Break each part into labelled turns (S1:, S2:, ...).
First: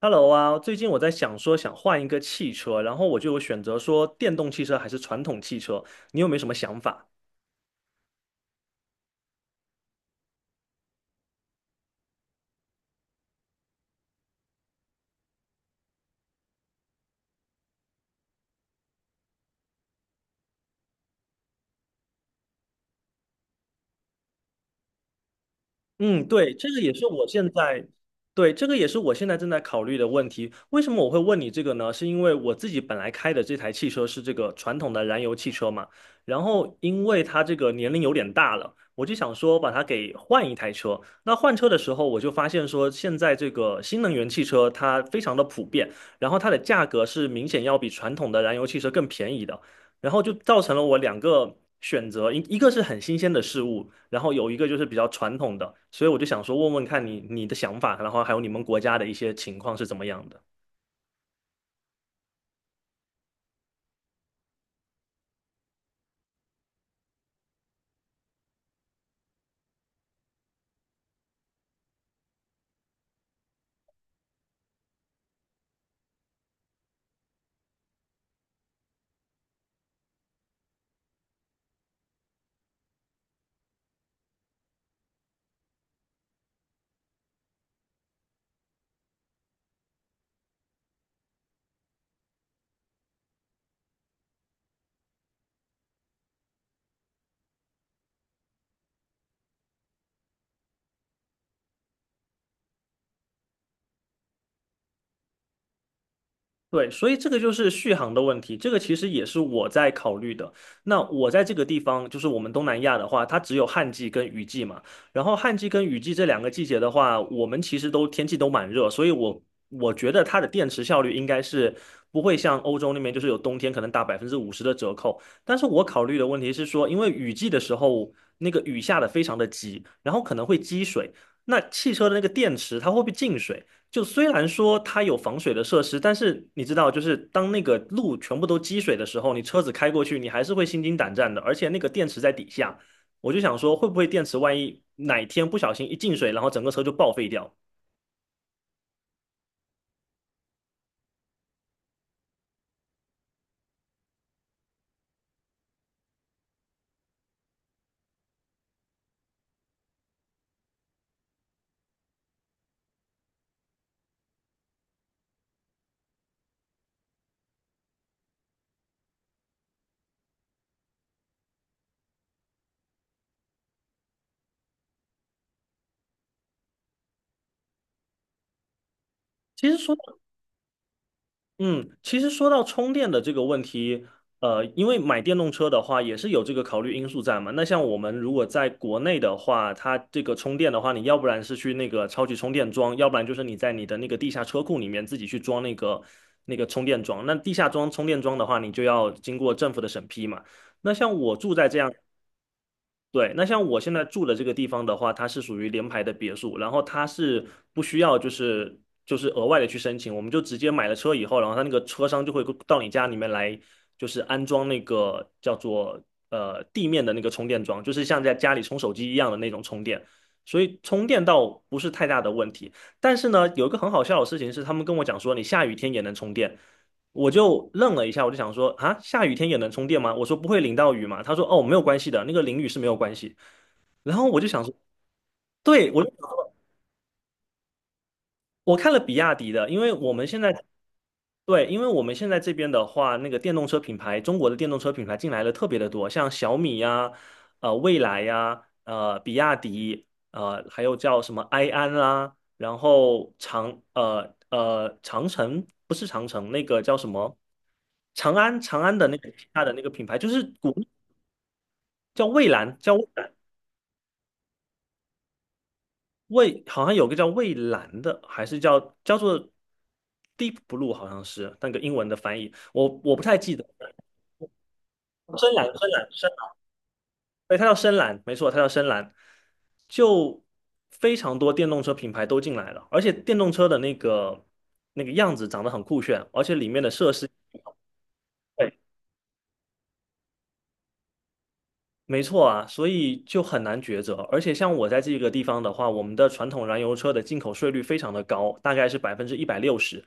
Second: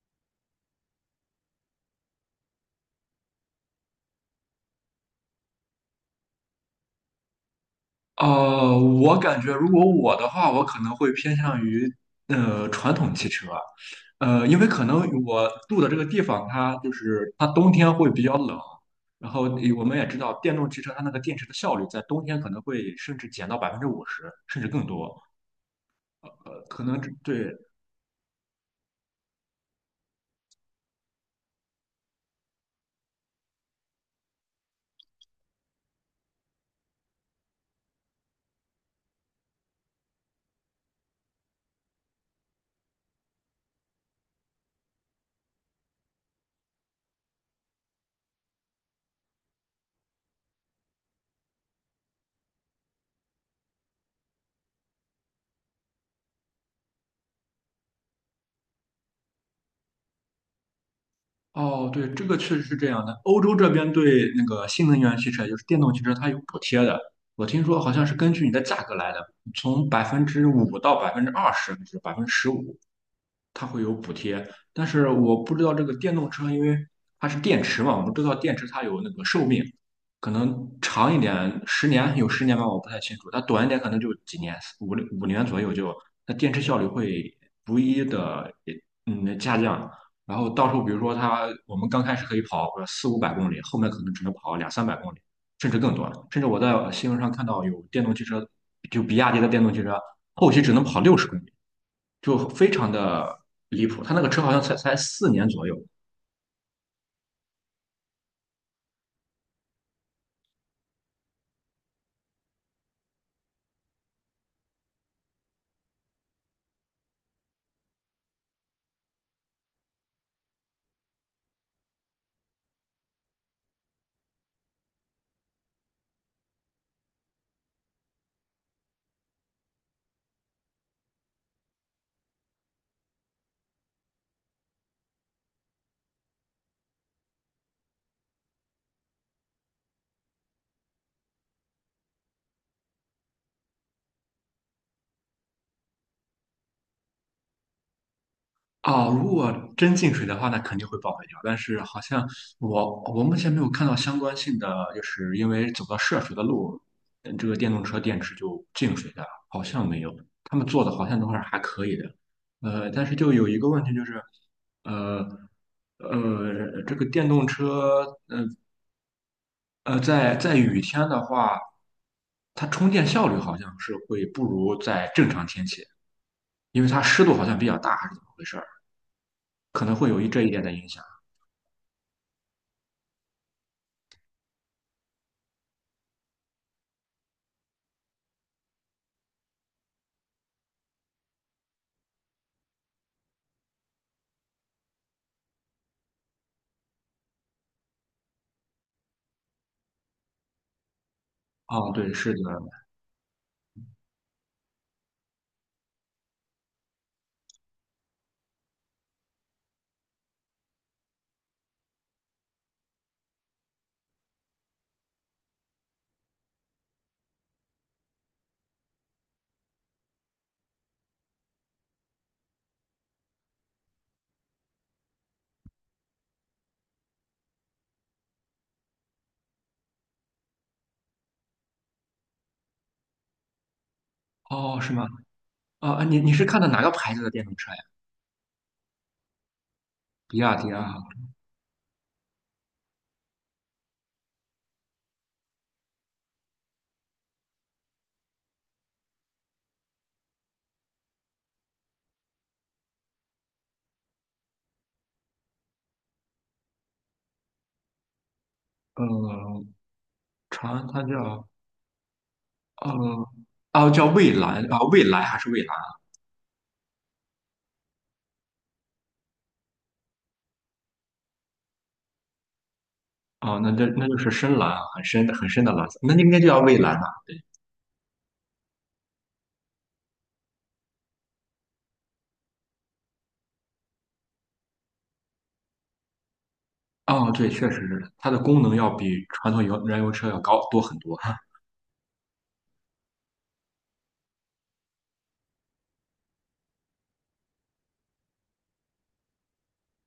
S1: Hello 啊，最近我在想说想换一个汽车，然后我就有选择说电动汽车还是传统汽车，你有没有什么想法？
S2: 我感觉如果我的话，我可能会偏向于传统汽车。因为可能我住的这个地方，它就是它冬天会比较冷。然后我们也知道电动汽车它那个电池的效率在冬天可能会甚至减到50%，甚至更多。
S1: 嗯，对，这个
S2: 可
S1: 也
S2: 能
S1: 是
S2: 这
S1: 我现
S2: 对。
S1: 在，对，这个也是我现在正在考虑的问题。为什么我会问你这个呢？是因为我自己本来开的这台汽车是这个传统的燃油汽车嘛，然后因为它这个年龄有点大了，我就想说把它给换一台车。那换车的时候，我就发现说现在这个新能源汽车它非常的普遍，然后它的价格是明显要比传统的燃油汽车更便宜的。然后就造成了我两个选择，一个是很新鲜的事物，然后有一个就是比较传统的，所以我就想说问问看你的想法，然后还有你们国家的一些情况是怎么样的。
S2: 哦，对，这个确实是这样的。欧洲这边对那个新能源汽车，也就是电动汽车，它有补贴的。我听说好像是根据你的价格来的，从百分之五到20%，还是15%。它会有补贴，但是我不知道这个电动车，因为它是电池嘛，我们知道电池它有那个寿命，可能长一点十年有十年吧，我不太清楚。它短一点可能就几年，五年左右就。那电池效率会逐一的下降。然后到时候比如说它我们刚开始可以跑个四五百公里，后面可能只能跑两三百公里，甚至更短。甚至我在新闻上看到有电动汽车，就比亚迪的电动汽车后期只能跑60公里。就非常的离谱。他那个车好像才4年左右。
S1: 对，所以这个就是续航的问题，这个其实也是我在考虑的。那我在这个地方，就是我们东南亚的话，它只有旱季跟雨季嘛。然后旱季跟雨季这两个季节的话，我们其实都天气都蛮热，所以我觉得它的电池效率应该是不会像欧洲那边，就是有冬天可能打50%的折扣。但是我考虑的问题是说，因为雨季的时候那个雨下的非常的急，然后可能会积水，那汽车的那个电池它会不会进水？就虽然说它有防水的设施，但是你知道，就是当那个路全部都积水的时候，你车子开过去，你还是会心惊胆战的。而且那个电池在底下，我就想说，会不会电池万一哪天不小心一进水，然后整个车就报废掉？
S2: 啊、如果真进水的话，那肯定会报废掉。但是好像我目前没有看到相关性的，就是因为走到涉水的路，这个电动车电池就进水的，好像没有。他们做的好像都是还可以的。但是就有一个问题就是，呃这个电动车在雨天的话，它充电效率好像是会不如在正常天气。因为它湿度好像比较大，还是怎么回事儿？
S1: 其实
S2: 可能
S1: 说
S2: 会有这一点的影响。
S1: 嗯，其实说到充电的这个问题，因为买电动车的话也是有这个考虑因素在嘛。那像我们如果在国内的话，它这个充电的话，你要不然是去那个超级充电桩，要不然就是你在你的那个地下车库里面自己去装那个充电桩。那地下装充电桩的话，你就要经过政府的审批嘛。那像我住在这
S2: 哦，
S1: 样
S2: 对，是的。
S1: 对，那像我现在住的这个地方的话，它是属于联排的别墅，然后它是不需要就是额外的去申请，我们就直接买了车以后，然后它那个车商就会到你家里面来，就是安装那个叫做地面的那个充电桩，就是像在家里充手机一样的那种充电，所以充电倒不是太大的问题。但是呢，有一个很好笑的事情是，他们跟我讲说，你下雨天也能充电。我就愣了一下，我就想说啊，下雨天也能充电吗？我说不会淋到雨嘛。他说哦，没有关系的，那个淋雨是没有关系。然后我就想说，
S2: 哦，是吗？
S1: 对，我
S2: 哦，
S1: 就想
S2: 你是
S1: 说
S2: 看的哪个牌子的电动车呀？
S1: 我看了比亚迪的，因为我们
S2: 比
S1: 现
S2: 亚
S1: 在
S2: 迪啊。
S1: 对，因为我们现在这边的话，那个电动车品牌，中国的电动车品牌进来的特别的多，像小米呀、蔚来呀、比亚迪，还有叫什么埃安啦，然后长城不是长城，那个叫什么？长安长安的那个旗下
S2: 呃，
S1: 的那个品牌，就是国
S2: 长
S1: 内
S2: 安它叫
S1: 叫蔚蓝，
S2: 呃，
S1: 叫蔚蓝，
S2: 哦叫蔚蓝啊，蔚蓝还是蔚蓝？
S1: 蔚好像有个叫蔚蓝的，还是叫叫做 Deep Blue，好像是那个英文的翻译，我我不太记
S2: 哦，
S1: 得。
S2: 那这那就是深蓝啊，很深的很
S1: 深蓝，
S2: 深的蓝
S1: 深
S2: 色，
S1: 蓝，
S2: 那
S1: 深
S2: 应该就
S1: 蓝，
S2: 叫蔚蓝了。
S1: 对，它叫深蓝，没错，它叫深蓝。就非常多电动车品牌都进来了，而且电动车的那个样子长得很酷炫，而且里面的设施。
S2: 哦，对，确实是的，它的功
S1: 对。
S2: 能要比传统燃油车要高多很多。
S1: 没错啊，所以就很难抉择。而且像我在这个地方的话，我们的传统燃油车的进口税率非常的高，大概是160%，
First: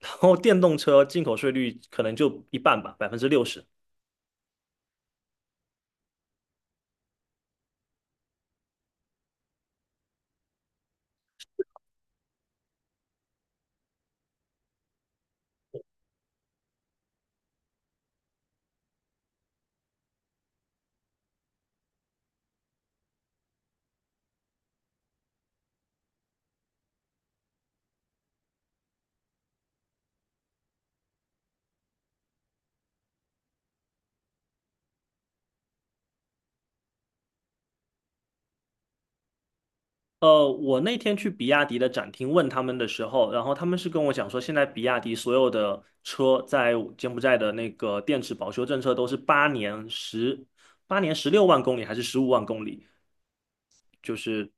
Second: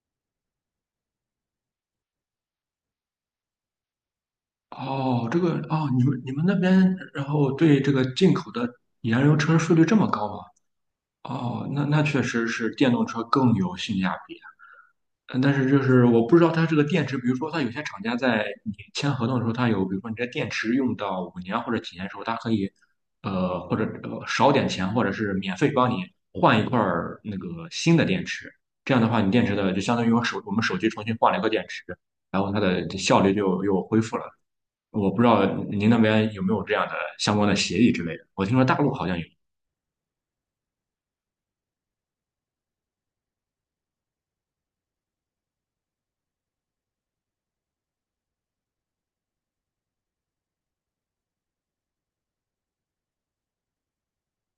S1: 然后电动车进口税率可能就一半吧，60%。
S2: 哦，这个哦，你们那边，然后对这个进口的燃油车税率这么高吗？哦，那确实是电动车更有性价比啊。但是就是我不知道它这个电池，比如说它有些厂家在你签合同的时候，它有，比如说你这电池用到五年或者几年的时候，它可以，或者少点钱，或者是免费帮你换一块儿那个新的电池。这样的话，你电池的就相当于我们手机重新换了一个电池，然后它的效率就又恢复了。我不知道您那边有没有这样的相关的协议之类的。我听说大陆好像有。
S1: 我那天去比亚迪的展厅问他们的时候，然后他们是跟我讲说，现在比亚迪所有的车在柬埔寨的那个电池保修政策都是8年16万公里还是15万公里，就是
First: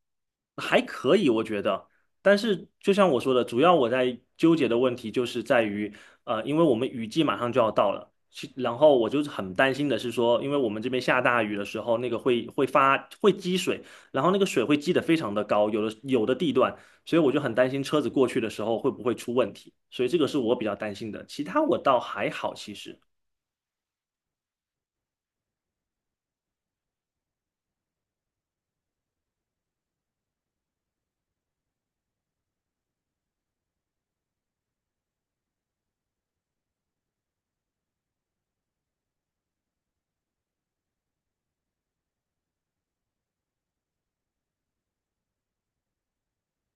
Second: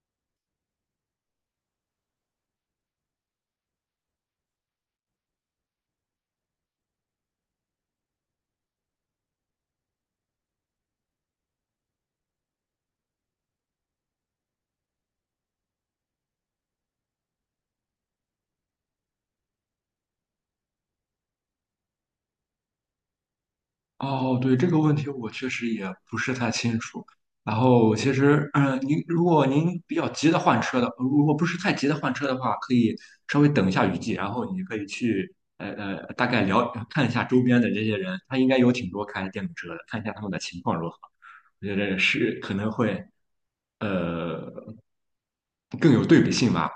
S1: 还可以，我觉得。但是就像我说的，主要我在纠结的问题就是在于，因为我们雨季马上就要到了，然后我就是很担心的是说，因为我们这边下大雨的时候，那个会积水，然后那个水会积得非常的高，有的地段，所以我就很担心车子过去的时候会不会出问题，所以这个是我比较担心的，其他我倒还好，其实。
S2: 哦，对，这个问题我确实也不是太清楚。然后其实，如果您比较急的换车的，如果不是太急的换车的话，可以稍微等一下雨季，然后你可以去大概了看一下周边的这些人，他应该有挺多开电动车的，看一下他们的情况如何。我觉得是可能会呃更有对比性吧。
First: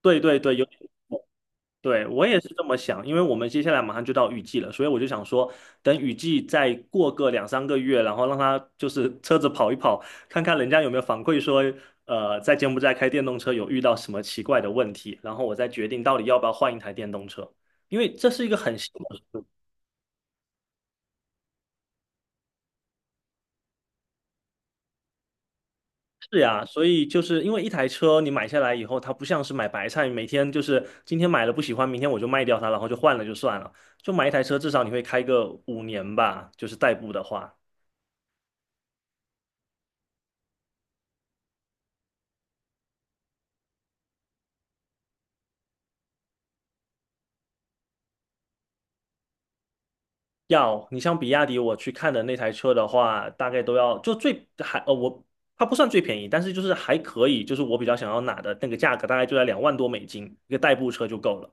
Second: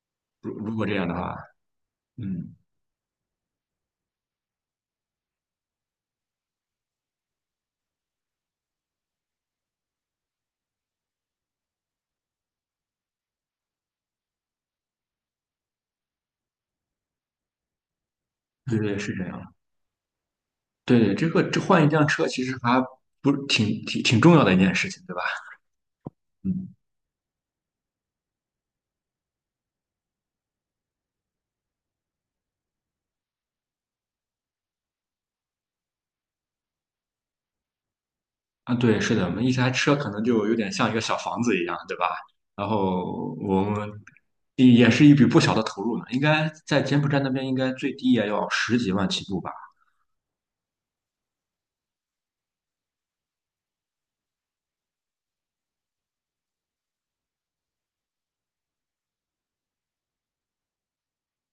S1: 对对
S2: 如
S1: 对，有
S2: 如
S1: 点。
S2: 果这样的话，
S1: 对，我也是
S2: 嗯。
S1: 这么想，因为我们接下来马上就到雨季了，所以我就想说，等雨季再过个两三个月，然后让他就是车子跑一跑，看看人家有没有反馈说，在柬埔寨开电动车有遇到什么奇怪的问题，然后我再决定到底要不要换一台电动车，因为这是一个很
S2: 对
S1: 新
S2: 对是
S1: 的
S2: 这
S1: 事
S2: 样。对对，这换一辆车其实还不挺重要的一件事情，对吧？
S1: 是呀，
S2: 嗯。
S1: 所以就是因为一台车你买下来以后，它不像是买白菜，每天就是今天买了不喜欢，明天我就卖掉它，然后就换了就算了，就买一台车，至少你会开个5年吧，就是代步的话。
S2: 啊，对，是的，我们一台车可能就有点像一个小房子一样，对吧？然后我们也是一笔不小的投入呢，应该在柬埔寨那边应该最低也要十几万起步吧？
S1: 要，你像比亚迪，我去看的那台车的话，大概都要就最还呃我它不算最便宜，但是就是还可以，就是我比较想要拿的那个价格大概就在2万多美金，一个代步车就够了，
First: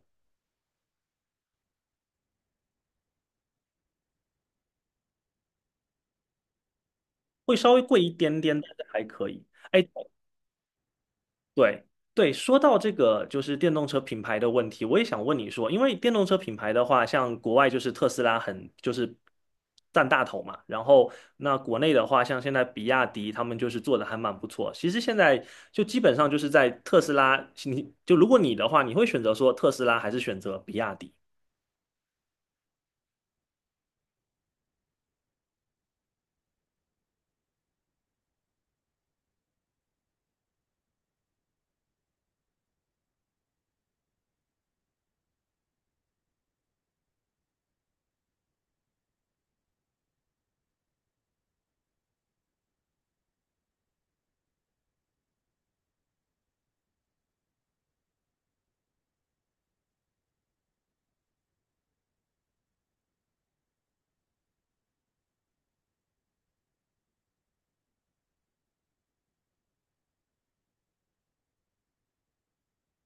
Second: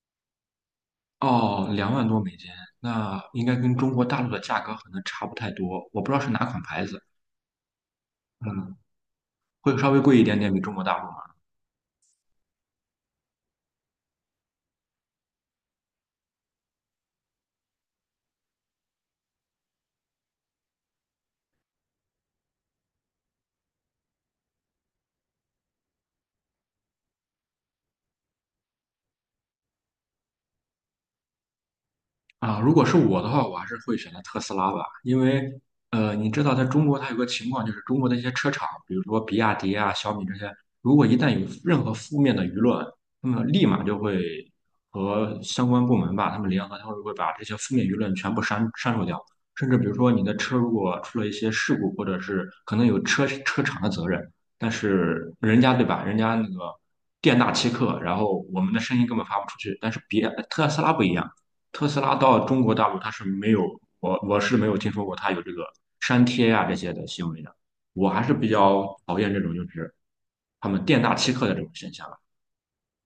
S2: 哦，两万多美金，那应该跟中国大陆的价格可能差不太多，我不知道是哪款牌子。
S1: 会稍微贵一点点，但
S2: 嗯，
S1: 是还可以。
S2: 会
S1: 哎，
S2: 稍微贵一点点，比中国大陆。
S1: 对对，说到这个就是电动车品牌的问题，我也想问你说，因为电动车品牌的话，像国外就是特斯拉很就是占大头嘛，然后那国内的话，像现在比亚迪他们就是做的还蛮不错。其实现在就基本上就是在特斯拉，你就如果你的话，你会选择说特斯拉还是选择比亚迪？
S2: 啊，如果是我的话，我还是会选择特斯拉吧。因为你知道在中国它有个情况，就是中国的一些车厂，比如说比亚迪啊、小米这些，如果一旦有任何负面的舆论，那么立马就会和相关部门吧，他们联合，他们会把这些负面舆论全部删除掉。甚至比如说你的车如果出了一些事故，或者是可能有车厂的责任。但是人家对吧，人家那个店大欺客，然后我们的声音根本发不出去，但是别特斯拉不一样。特斯拉到中国大陆它是没有，我是没有听说过它有这个删帖呀、这些的行为的。我还是比较讨厌这种就是他们店大欺客的这种现象。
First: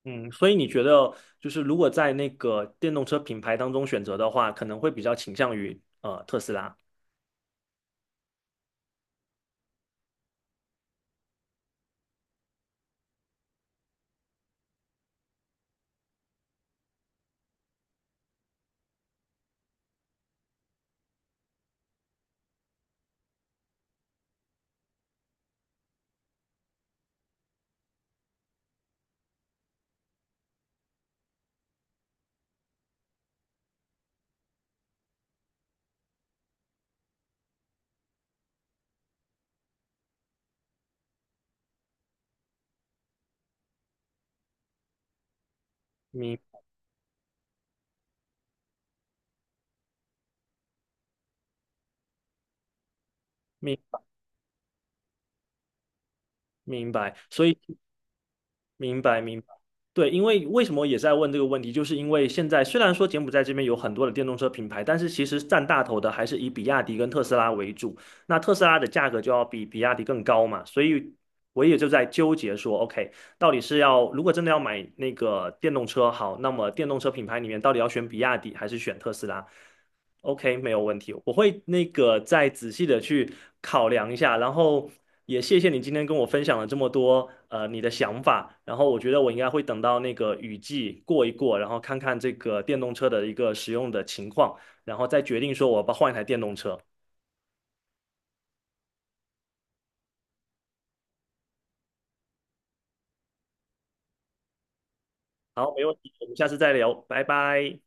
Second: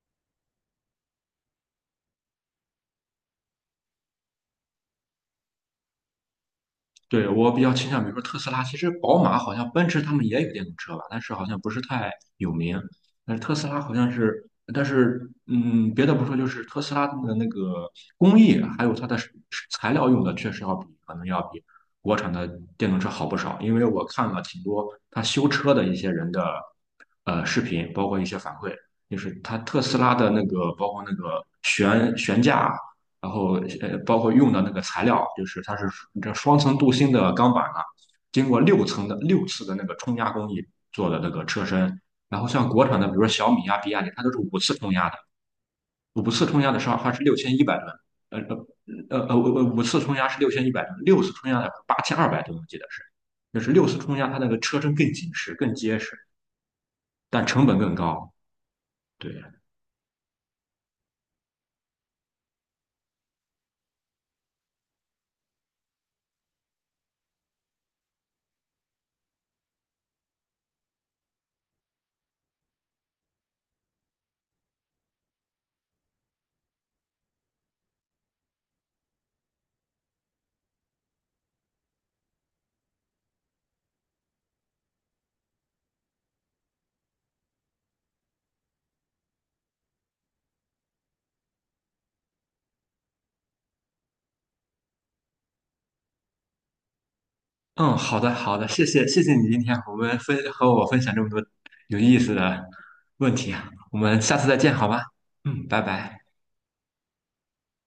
S1: 嗯，所以你觉得就是如果在那个电动车品牌当中选择的话，可能会比较倾向于特斯拉。
S2: 对，我比较倾向，比如说特斯拉。其实宝马好像奔驰他们也有电动车吧，但是好像不是太有名。但是特斯拉好像是，但是别的不说，就是特斯拉的那个工艺，还有它的是材料用的，确实要比可能要比国产的电动车好不少。因为我看了挺多他修车的一些人的视频，包括一些反馈，就是他特斯拉的那个，包括那个悬架。然后包括用的那个材料，就是它是这双层镀锌的钢板啊，经过六次的那个冲压工艺做的那个车身。然后像国产的，比如说小米啊、比亚迪，它都是五次冲压的。五次
S1: 明
S2: 冲压的时候它是六千一百吨，呃呃五次冲压是六千一百吨，六次冲压的8,200吨，我记得是。就是六次
S1: 明
S2: 冲压它那个车身更紧实、更结实，
S1: 明白，所
S2: 但
S1: 以。
S2: 成本更高。
S1: 明白，
S2: 对。
S1: 明白。对，因为为什么也在问这个问题，就是因为现在虽然说柬埔寨这边有很多的电动车品牌，但是其实占大头的还是以比亚迪跟特斯拉为主。那特斯拉的价格就要比比亚迪更高嘛，所以我也就在纠结说，OK，到底是要如果真的要买那个电动车，好，那么电动车品牌里面到底要选比亚迪还是选特斯拉？OK，没有问题，我会那个再仔细的去考量一下，然后也谢谢你今天跟我分享了这么多你的想法，然后我觉得我应该会等到那个雨季过一过，然后看看这个电动车的一个使用的情况，然后再决定说我要不要换一台电动车。
S2: 嗯，好的，好的，谢谢，谢谢你今天和我们分和我分享这么多有意思的问题啊。我们下次再见，好吗？嗯，
S1: 好，
S2: 拜
S1: 没问题，
S2: 拜。
S1: 我们下次再聊，拜拜。